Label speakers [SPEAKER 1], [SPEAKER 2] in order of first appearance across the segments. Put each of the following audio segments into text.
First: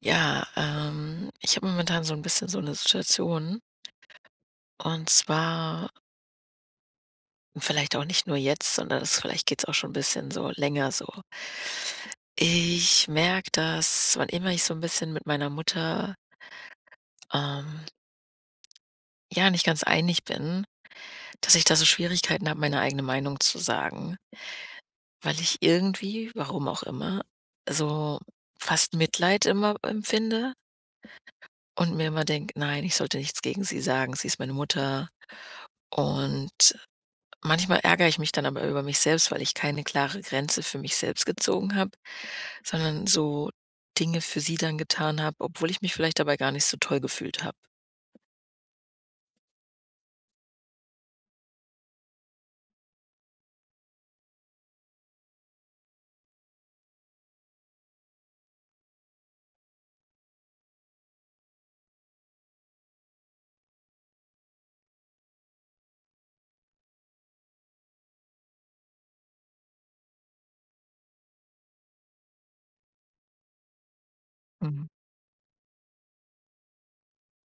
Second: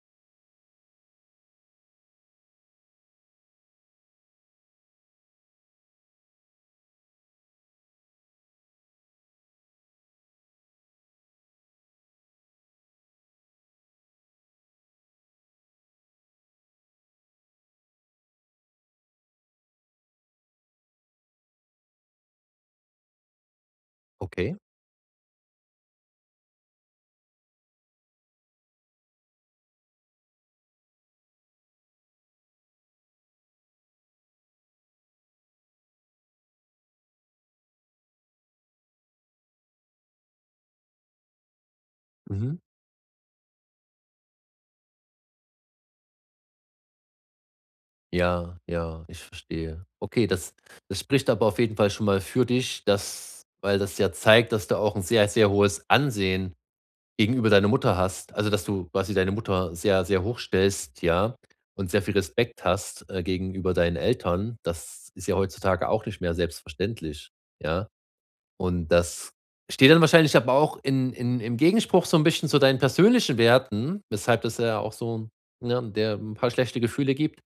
[SPEAKER 1] Ja, ich habe momentan so ein bisschen so eine Situation und zwar vielleicht auch nicht nur jetzt, sondern das vielleicht geht's auch schon ein bisschen so länger so. Ich merke, dass wann immer ich so ein bisschen mit meiner Mutter, ähm, ja, nicht ganz einig bin, dass ich da so Schwierigkeiten habe, meine eigene Meinung zu sagen,
[SPEAKER 2] Okay.
[SPEAKER 1] weil ich irgendwie, warum auch immer, so fast Mitleid immer empfinde und mir immer denke: „Nein, ich sollte nichts gegen sie sagen. Sie ist meine Mutter und" Manchmal ärgere ich mich dann aber über mich selbst, weil ich keine klare Grenze für mich selbst gezogen habe,
[SPEAKER 2] Mhm.
[SPEAKER 1] sondern so Dinge für sie dann getan habe, obwohl ich mich vielleicht dabei gar nicht so toll gefühlt habe.
[SPEAKER 2] Ja, ja, ich verstehe. Okay, das spricht aber auf jeden Fall schon mal für dich, dass weil das ja zeigt, dass du auch ein sehr, sehr hohes Ansehen gegenüber deiner Mutter hast. Also, dass du quasi deine Mutter sehr, sehr hoch stellst, ja, und sehr viel Respekt hast, gegenüber deinen Eltern. Das ist ja heutzutage auch nicht mehr selbstverständlich, ja? Und das steht dann wahrscheinlich aber auch in im Gegenspruch so ein bisschen zu deinen persönlichen Werten, weshalb das ja
[SPEAKER 1] Mhm.
[SPEAKER 2] auch so, ne, dir 'n paar schlechte Gefühle gibt.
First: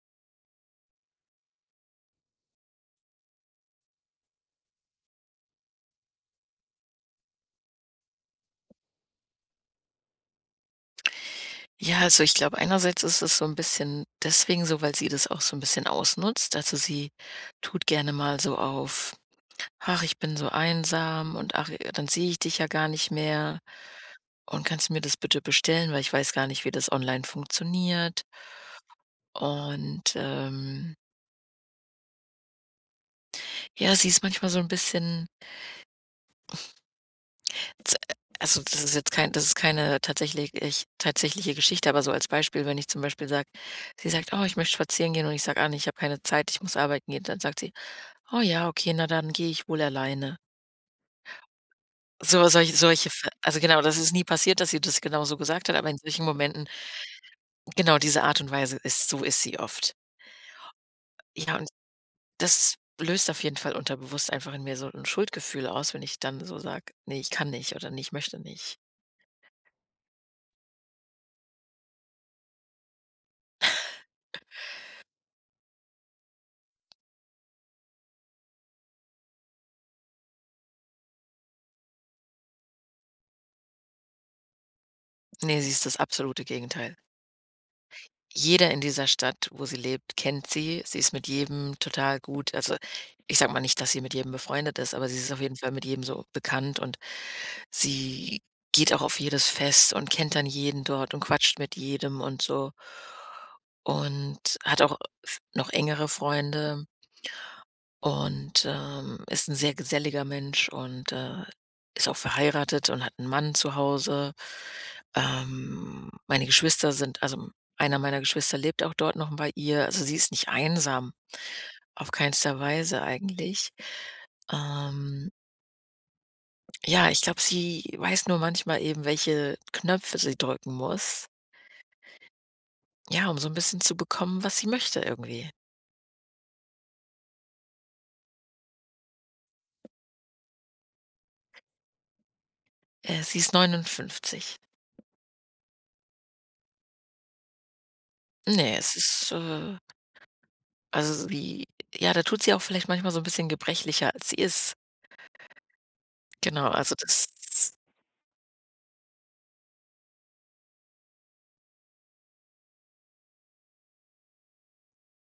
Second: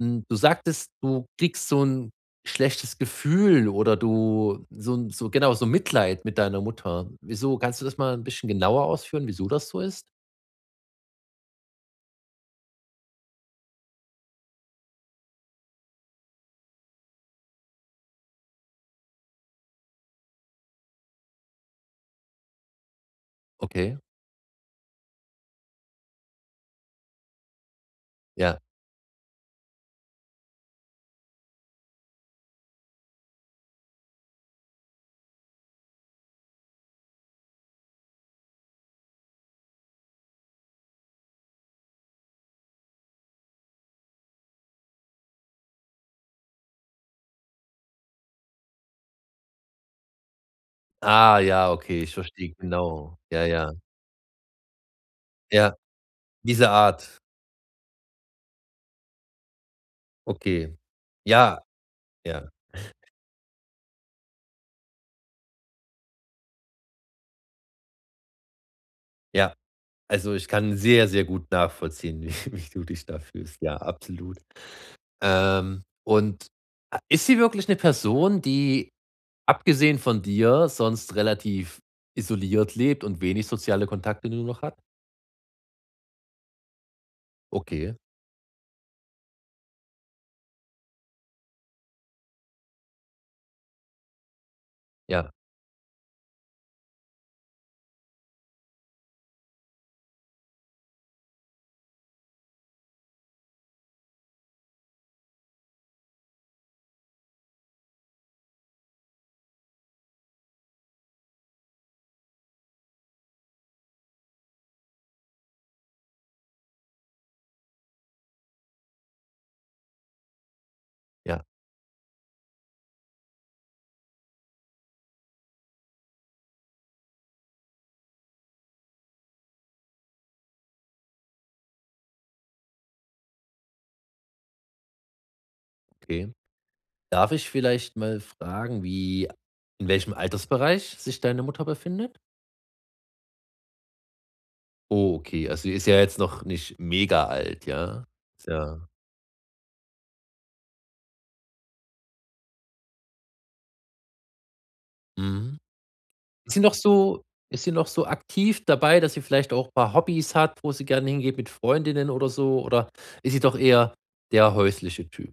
[SPEAKER 2] Hm, du sagtest, du kriegst so ein schlechtes Gefühl oder du so 'n so genau, so Mitleid mit deiner Mutter. Wieso? Kannst du das mal ein bisschen genauer ausführen, wieso das so ist?
[SPEAKER 1] Ja, also ich glaube, einerseits ist es so ein bisschen deswegen so, weil sie das auch so ein bisschen ausnutzt. Also, sie tut gerne mal so auf: „Ach, ich bin so einsam und ach, dann sehe ich dich ja gar nicht mehr
[SPEAKER 2] Okay,
[SPEAKER 1] und kannst du mir das bitte bestellen, weil ich weiß gar nicht, wie das online funktioniert."
[SPEAKER 2] ja.
[SPEAKER 1] Und, ja, sie ist manchmal so ein bisschen Z also, das ist jetzt kein das ist keine tatsächliche Geschichte, aber so als Beispiel, wenn ich zum Beispiel sage sie sagt: „Oh, ich möchte spazieren gehen" und ich sage: „Ah, ne, ich habe keine Zeit, ich muss arbeiten gehen." Dann sagt sie: „Oh ja, okay, na dann gehe ich wohl alleine."
[SPEAKER 2] Ah, ja, okay, ich
[SPEAKER 1] So
[SPEAKER 2] verstehe,
[SPEAKER 1] solche
[SPEAKER 2] genau.
[SPEAKER 1] Ver
[SPEAKER 2] Ja,
[SPEAKER 1] also
[SPEAKER 2] ja.
[SPEAKER 1] genau, das ist nie passiert, dass sie das genau so gesagt hat,
[SPEAKER 2] Ja,
[SPEAKER 1] aber in solchen Momenten
[SPEAKER 2] diese Art.
[SPEAKER 1] genau diese Art und Weise ist sie oft.
[SPEAKER 2] Okay.
[SPEAKER 1] Ja,
[SPEAKER 2] Ja,
[SPEAKER 1] und
[SPEAKER 2] ja,
[SPEAKER 1] das löst auf jeden Fall unterbewusst einfach in mir so ein Schuldgefühl aus, wenn ich dann so sage: nee, ich kann nicht" oder nee, ich möchte nicht."
[SPEAKER 2] ja. Also, ich kann sehr, sehr gut nachvollziehen, wie du dich da fühlst. Ja, absolut. Und ist sie wirklich eine Person, die abgesehen von dir sonst relativ isoliert lebt und wenig soziale Kontakte nur noch hat?
[SPEAKER 1] Nee, sie ist das absolute Gegenteil.
[SPEAKER 2] Okay,
[SPEAKER 1] Jeder in dieser Stadt, wo sie lebt, kennt sie. Sie ist mit jedem total gut, also, ich sage mal nicht, dass sie mit jedem befreundet ist, aber sie ist
[SPEAKER 2] ja,
[SPEAKER 1] auf jeden Fall mit jedem so bekannt und sie geht auch auf jedes Fest und kennt dann jeden dort und quatscht mit jedem und so und hat auch f noch engere Freunde. Und, ist ein sehr geselliger Mensch und, ist auch verheiratet und hat einen Mann zu Hause. Meine Geschwister sind also, Einer meiner Geschwister lebt auch dort noch bei ihr. Also, sie ist nicht einsam,
[SPEAKER 2] ja,
[SPEAKER 1] auf keinster Weise eigentlich. Ähm, ja, ich glaube, sie weiß nur manchmal eben, welche Knöpfe sie drücken muss, ja, um so ein bisschen zu bekommen, was sie möchte irgendwie.
[SPEAKER 2] okay. Darf ich vielleicht mal fragen, wie in welchem Altersbereich sich deine Mutter befindet?
[SPEAKER 1] Sie ist 59.
[SPEAKER 2] Oh, okay, also, sie ist ja jetzt noch nicht mega alt, ja? Ist
[SPEAKER 1] Ne,
[SPEAKER 2] ja
[SPEAKER 1] es ist, Also, sie ja, da tut sie auch vielleicht manchmal so ein bisschen gebrechlicher, als sie ist.
[SPEAKER 2] mhm. Ist sie
[SPEAKER 1] Genau,
[SPEAKER 2] noch
[SPEAKER 1] also
[SPEAKER 2] so
[SPEAKER 1] das
[SPEAKER 2] ist sie noch so aktiv dabei, dass sie vielleicht auch paar Hobbys hat, wo sie gerne hingeht mit Freundinnen oder so? Oder ist sie doch eher der häusliche Typ?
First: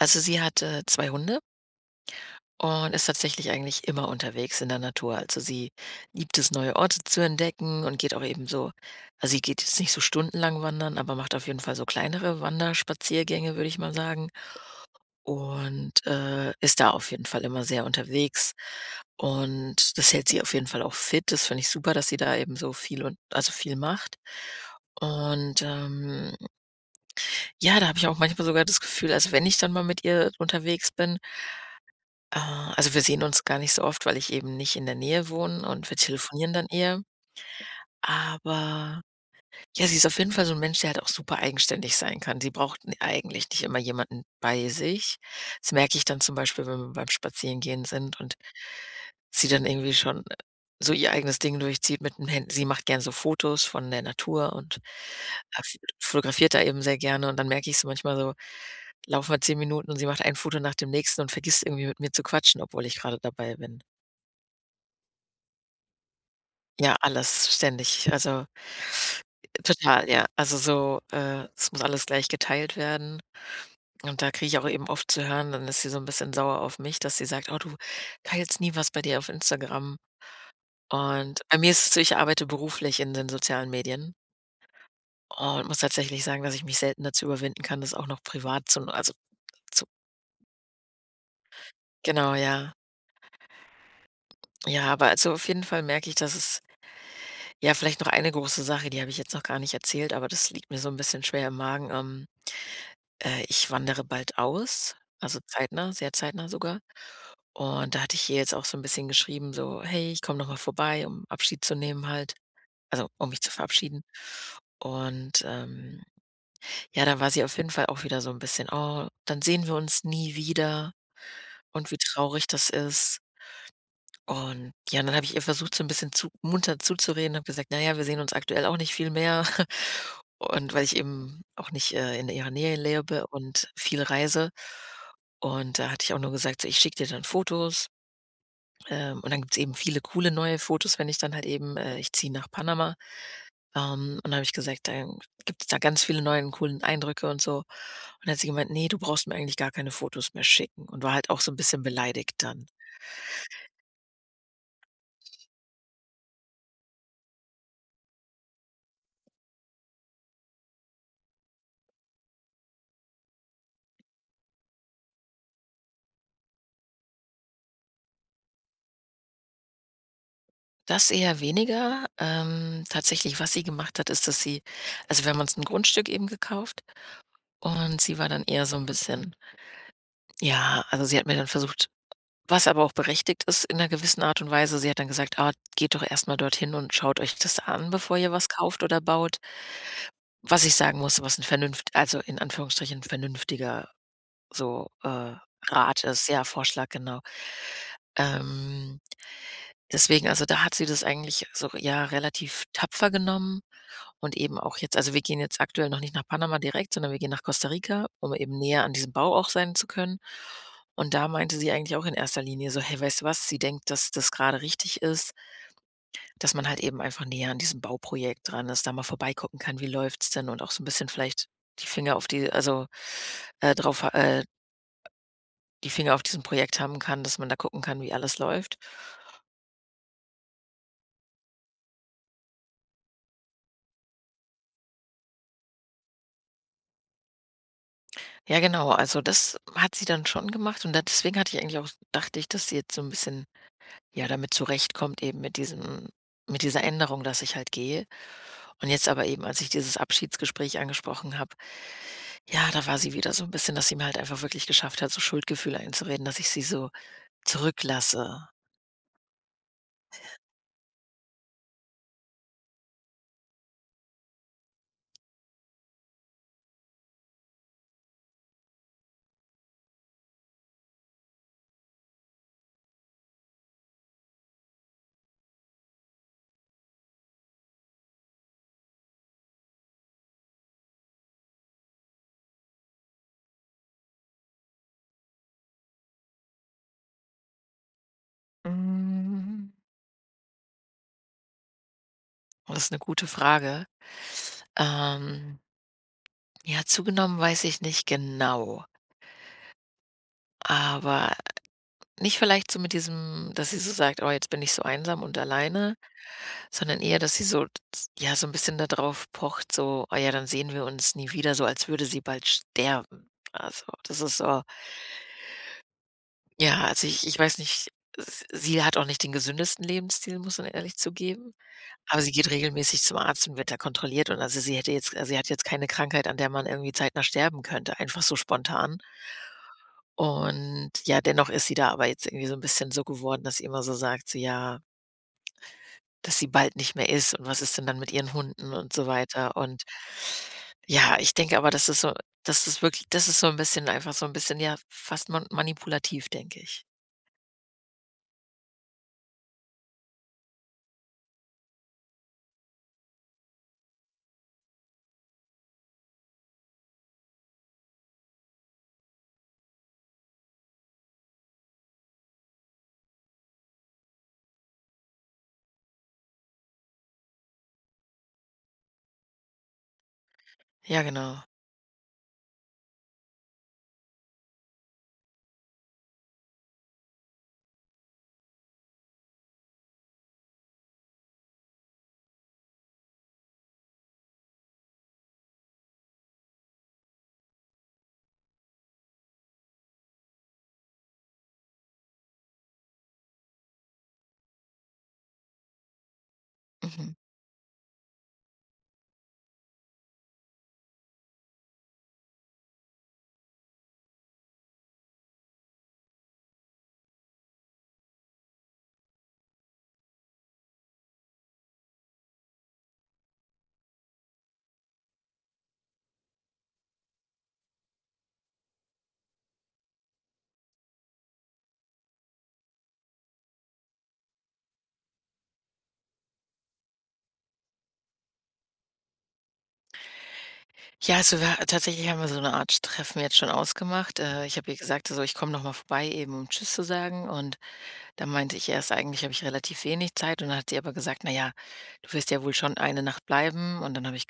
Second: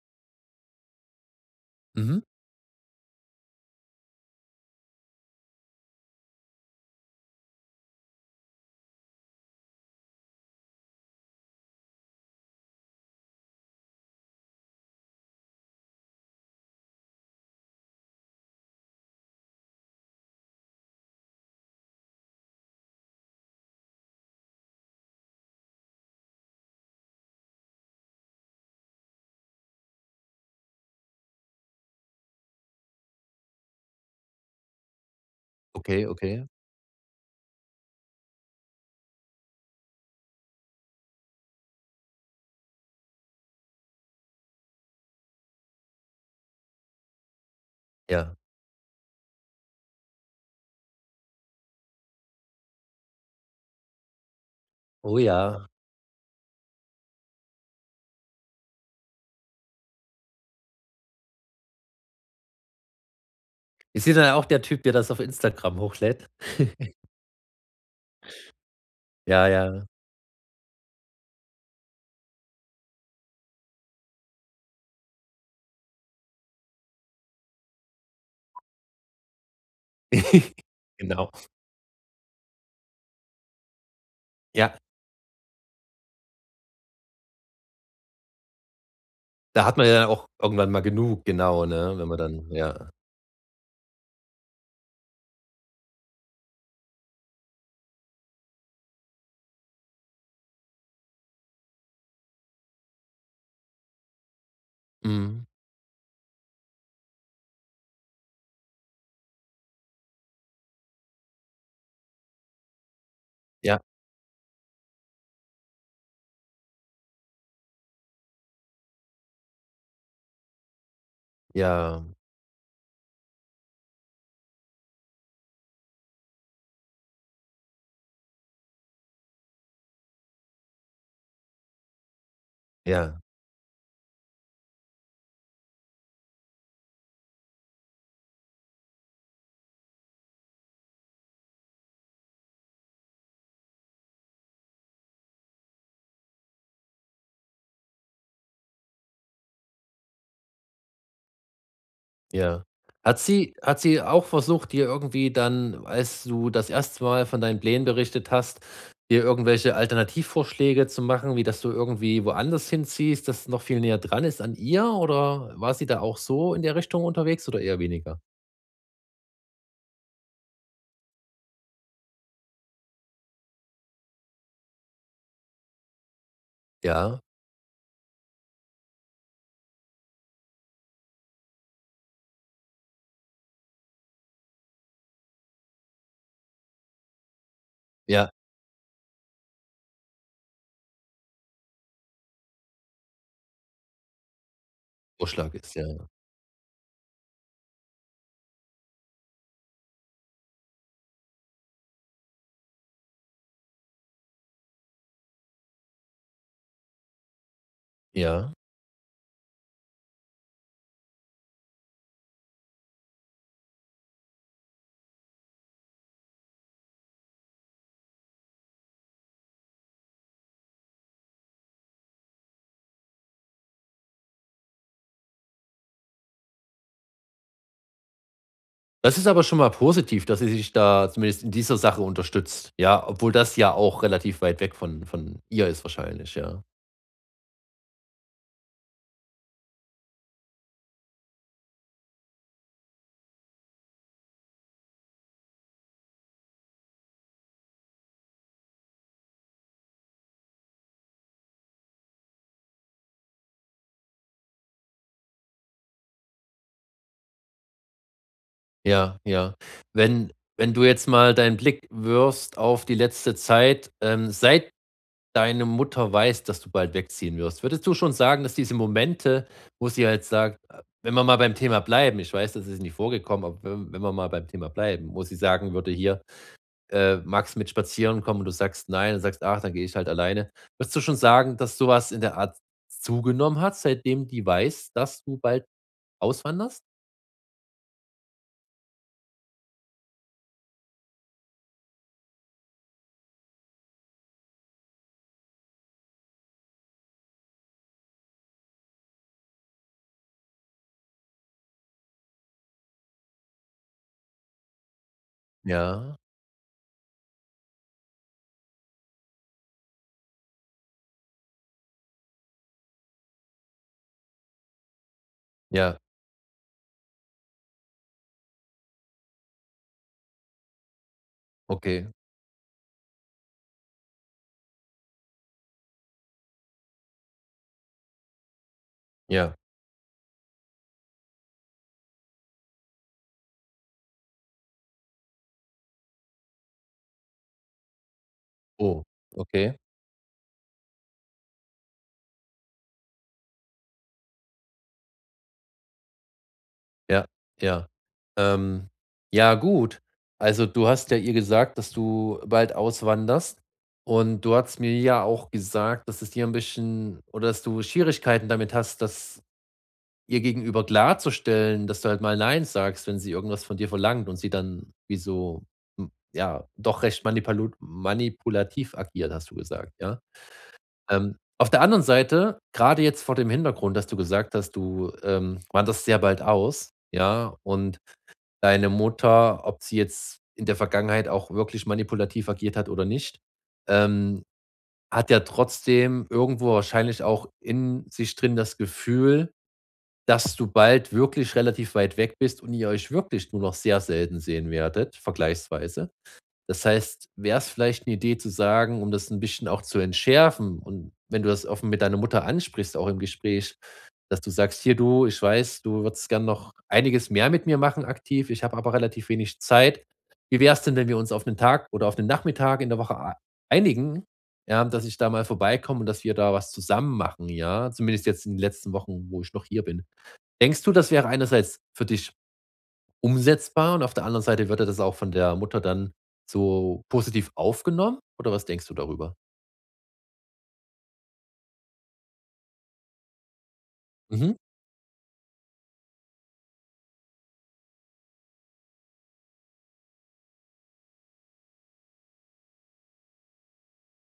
[SPEAKER 1] also sie hat, 2 Hunde
[SPEAKER 2] Mhm.
[SPEAKER 1] und ist tatsächlich eigentlich immer unterwegs in der Natur. Also, sie liebt es, neue Orte zu entdecken und geht auch eben so, also, sie geht jetzt nicht so stundenlang wandern, aber macht auf jeden Fall so kleinere Wanderspaziergänge, würde ich mal sagen. Und, ist da auf jeden Fall immer sehr unterwegs. Und das hält sie auf jeden Fall auch fit. Das finde ich super, dass sie da eben so viel und, also, viel macht. Und, ja, da habe ich auch manchmal sogar das Gefühl, also, wenn ich dann mal mit ihr unterwegs bin, äh, also, wir sehen uns gar nicht so oft, weil ich eben nicht in der Nähe wohne und wir
[SPEAKER 2] Okay, okay.
[SPEAKER 1] telefonieren dann eher. Aber Ja, sie ist auf jeden Fall so 'n Mensch, der halt auch super eigenständig sein kann. Sie braucht n eigentlich nicht immer jemanden bei sich. Das merke ich dann zum Beispiel, wenn wir beim Spazierengehen sind und
[SPEAKER 2] Ja.
[SPEAKER 1] sie dann irgendwie schon, so ihr eigenes Ding durchzieht, mit 'n Hand sie macht gern so Fotos von der Natur und,
[SPEAKER 2] Oh ja.
[SPEAKER 1] f fotografiert da eben sehr gerne, und dann merke ich so manchmal so, laufen wir 10 Minuten und sie macht ein Foto nach dem nächsten und vergisst irgendwie mit mir zu quatschen, obwohl ich grade dabei bin.
[SPEAKER 2] Ist sie dann auch der Typ, der das auf Instagram hochlädt?
[SPEAKER 1] Ja, alles ständig. Also,
[SPEAKER 2] Ja, ja.
[SPEAKER 1] total, ja. Also so, es muss alles gleich geteilt werden. Und da kriege ich auch eben oft zu hören, dann ist sie so ein bisschen sauer auf mich, dass sie sagt: „Oh, du teilst nie was bei dir auf Instagram."
[SPEAKER 2] Genau.
[SPEAKER 1] Und bei mir ist es so, ich arbeite beruflich in den sozialen Medien
[SPEAKER 2] Ja,
[SPEAKER 1] und muss tatsächlich sagen, dass ich mich selten dazu überwinden kann, das auch noch privat zu,
[SPEAKER 2] da hat
[SPEAKER 1] zu
[SPEAKER 2] man ja dann auch irgendwann mal genug, genau, ne? Wenn man
[SPEAKER 1] genau,
[SPEAKER 2] dann
[SPEAKER 1] ja.
[SPEAKER 2] ja.
[SPEAKER 1] Ja, aber also, auf jeden Fall merke ich, dass es, ja, vielleicht noch eine große Sache, die habe ich jetzt noch gar nicht erzählt, aber das liegt mir so ein bisschen schwer im Magen. Ich wandere bald aus, also
[SPEAKER 2] Mhm.
[SPEAKER 1] zeitnah, sehr zeitnah sogar. Und da hatte ich ihr jetzt auch so ein bisschen geschrieben, so: „Hey, ich komme noch mal vorbei, um Abschied zu nehmen halt, also, um mich zu
[SPEAKER 2] Ja,
[SPEAKER 1] verabschieden." Und, ja, da war sie auf jeden Fall auch wieder so ein bisschen: „Oh, dann sehen wir uns nie wieder und wie
[SPEAKER 2] ja,
[SPEAKER 1] traurig das ist." Und ja, dann habe ich ihr versucht, so ein bisschen zu munter zuzureden, habe gesagt: „Na ja, wir sehen uns aktuell auch nicht viel mehr." und weil ich eben auch nicht, in ihrer Nähe
[SPEAKER 2] ja.
[SPEAKER 1] lebe und viel reise. Und da hatte ich auch nur gesagt: „So, ich schicke dir dann Fotos." Und dann gibt es eben viele coole neue Fotos, wenn ich dann halt eben, ich ziehe nach Panama, und dann habe ich gesagt: „Dann gibt es da ganz viele neue coolen Eindrücke und so." Und dann hat sie gemeint: nee, du brauchst mir eigentlich gar keine Fotos mehr schicken." Und war halt auch so ein bisschen beleidigt
[SPEAKER 2] Ja.
[SPEAKER 1] dann.
[SPEAKER 2] Hat sie auch versucht, dir irgendwie dann, als du das erste Mal von deinen Plänen berichtet hast, dir irgendwelche Alternativvorschläge zu machen, wie dass du irgendwie woanders hinziehst, das noch viel näher dran ist an ihr? Oder war sie da auch so in der Richtung unterwegs oder eher weniger?
[SPEAKER 1] Das eher weniger. Tatsächlich, was sie gemacht hat, ist, dass sie, also, wir haben uns ein Grundstück eben gekauft
[SPEAKER 2] Ja,
[SPEAKER 1] und sie war dann eher so ein bisschen, sie hat mir dann versucht, was aber auch berechtigt ist in einer gewissen Art und Weise, sie hat dann gesagt: „Ah, geht doch erst mal dorthin und schaut euch das an, bevor
[SPEAKER 2] ja,
[SPEAKER 1] ihr was kauft oder baut." Was ich sagen muss, was ein vernünft also in Anführungsstrichen vernünftiger, so, äh,
[SPEAKER 2] Vorschlag ist,
[SPEAKER 1] Rat
[SPEAKER 2] ja.
[SPEAKER 1] ist, ja, Vorschlag, genau. Ähm, deswegen, da hat sie das eigentlich so, ja, relativ tapfer genommen. Und eben auch jetzt, wir gehen jetzt aktuell noch nicht nach Panama direkt, sondern wir gehen nach Costa Rica, um
[SPEAKER 2] Ja.
[SPEAKER 1] eben näher an diesem Bau auch sein zu können. Und da meinte sie eigentlich auch in erster Linie so: „Hey, weißt du was?" Sie denkt, dass das gerade richtig ist, dass man halt eben einfach näher an diesem Bauprojekt dran ist, da mal vorbeigucken kann, wie läuft's denn, und auch so ein bisschen vielleicht die Finger auf die äh, drauf ha- äh, die Finger auf diesem Projekt haben kann, dass man da gucken kann, wie alles läuft.
[SPEAKER 2] Das ist aber schon mal positiv, dass sie sich da zumindest in dieser Sache unterstützt. Ja, obwohl das ja auch relativ weit weg von ihr ist wahrscheinlich, ja.
[SPEAKER 1] Ja genau, also das hat sie dann schon gemacht und da deswegen hatte ich eigentlich auch, dachte ich, dass sie jetzt so ein bisschen, Ja, damit zurechtkommt, eben mit dieser Änderung, dass ich halt gehe. Und jetzt aber eben, als ich dieses Abschiedsgespräch angesprochen habe, ja, da war sie wieder so ein bisschen, dass sie mir halt einfach wirklich geschafft hat, so Schuldgefühle einzureden, dass ich sie so zurücklasse.
[SPEAKER 2] Ja, ja. Wenn wenn du jetzt mal deinen Blick wirfst auf die letzte Zeit, seit deine Mutter weiß, dass du bald wegziehen wirst, würdest du schon sagen, dass diese Momente, wo sie halt sagt wenn wir mal beim Thema bleiben, ich weiß, das ist nicht vorgekommen, aber wenn wir mal beim Thema bleiben, wo sie sagen würde: „Hier, magst mit spazieren kommen?“ Und du sagst: „Nein.“ Und sagst: „Ach, dann gehe ich halt alleine.“ Würdest du schon sagen, dass sowas in der Art zugenommen hat, seitdem die weiß, dass du bald auswanderst?
[SPEAKER 1] Mhm. Oh, das ist eine gute Frage. Ähm, ja, zugenommen weiß ich nicht genau, aber nicht vielleicht so mit diesem, dass sie so sagt: „Oh, jetzt bin ich so einsam und alleine."
[SPEAKER 2] Ja,
[SPEAKER 1] Sondern eher, dass sie so, ja, so ein bisschen darauf pocht, so: oh ja, dann sehen wir uns nie wieder", so als würde sie bald sterben. Also, das ist so,
[SPEAKER 2] ja,
[SPEAKER 1] ja, also, ich weiß nicht, s sie hat auch nicht den gesündesten Lebensstil, muss man ehrlich zugeben,
[SPEAKER 2] okay,
[SPEAKER 1] aber sie geht regelmäßig zum Arzt und wird da kontrolliert, und also, sie hat jetzt keine Krankheit, an der man irgendwie zeitnah sterben könnte, einfach so spontan.
[SPEAKER 2] ja.
[SPEAKER 1] Und ja, dennoch ist sie da aber jetzt irgendwie so ein bisschen so geworden, dass sie immer so sagt, so: „Ja, dass sie bald nicht mehr ist und was ist denn dann mit ihren Hunden und
[SPEAKER 2] Oh,
[SPEAKER 1] so weiter."
[SPEAKER 2] okay.
[SPEAKER 1] Und ja, ich denke aber, das ist so, das ist wirklich das ist so ein bisschen einfach so ein bisschen, ja, fast manipulativ, denke ich.
[SPEAKER 2] Ja, ja. Ähm, ja, gut. Also, du hast ja ihr gesagt, dass du bald auswanderst und du hast mir ja auch gesagt, dass es dir ein bisschen oder dass du Schwierigkeiten damit hast, das ihr gegenüber klarzustellen, dass du halt mal „nein“ sagst, wenn sie irgendwas von dir verlangt und sie dann wie so, hm, ja, doch recht manipalu manipulativ agiert, hast du gesagt, ja?
[SPEAKER 1] Ja, genau.
[SPEAKER 2] Auf der anderen Seite, gerade jetzt vor dem Hintergrund, dass du gesagt hast, du, wanderst sehr bald aus, ja, und deine Mutter, ob sie jetzt in der Vergangenheit auch wirklich manipulativ agiert hat oder nicht, ähm, hat ja trotzdem irgendwo wahrscheinlich auch in sich drin das Gefühl, dass du bald wirklich relativ weit weg bist und ihr euch wirklich nur noch sehr selten sehen werdet, vergleichsweise. Das
[SPEAKER 1] Mhm.
[SPEAKER 2] heißt, wäre es vielleicht eine Idee zu sagen, um das ein bisschen auch zu entschärfen und wenn du das offen mit deiner Mutter ansprichst, auch im Gespräch, dass du sagst: „Hier du, ich weiß, du würdest gern noch einiges mehr mit mir machen aktiv, ich habe aber relativ wenig Zeit. Wie wär's denn, wenn wir uns auf einen Tag oder auf einen Nachmittag in der Woche ei einigen, ja, dass ich da mal vorbeikomme und dass wir da was zusammen machen, ja?“ Zumindest jetzt in den letzten Wochen, wo ich noch hier bin. Denkst du, das wäre einerseits für dich umsetzbar und auf der anderen Seite wird ja das auch von der Mutter dann so positiv aufgenommen oder was denkst du darüber?
[SPEAKER 1] Ja, also, wir tatsächlich haben wir so eine Art Treffen jetzt schon ausgemacht.
[SPEAKER 2] Mhm.
[SPEAKER 1] Ich habe ihr gesagt, also: „Ich komme noch mal vorbei eben, um tschüss zu sagen." Und da meinte ich erst, eigentlich habe ich relativ wenig Zeit. Und dann hat sie aber gesagt: „Na ja, du wirst ja wohl schon eine Nacht bleiben." Und dann habe ich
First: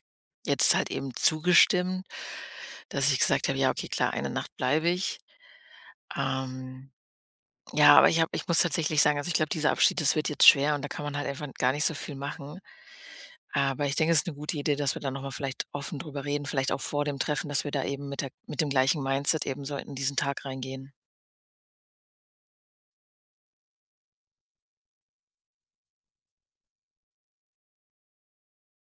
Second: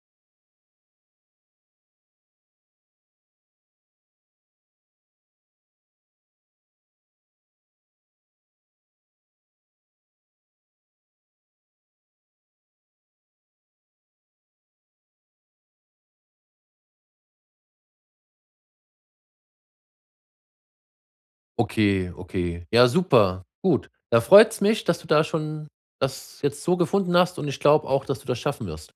[SPEAKER 1] jetzt halt eben zugestimmt, dass ich gesagt habe: „Ja, okay, klar, eine Nacht bleibe ich." Ähm, ja, aber ich muss tatsächlich sagen, also, ich glaube, dieser Abschied, das wird jetzt schwer und da kann man halt einfach gar nicht so viel machen. Aber ich denke, es ist eine gute Idee, dass wir da noch mal vielleicht offen drüber reden, vielleicht auch vor dem Treffen, dass wir da eben mit der mit dem gleichen Mindset eben so in diesen Tag reingehen.
[SPEAKER 2] Okay, okay. Ja, super, gut. Da freut's mich, dass du da schon das jetzt so gefunden hast und ich glaube auch, dass du das schaffen wirst.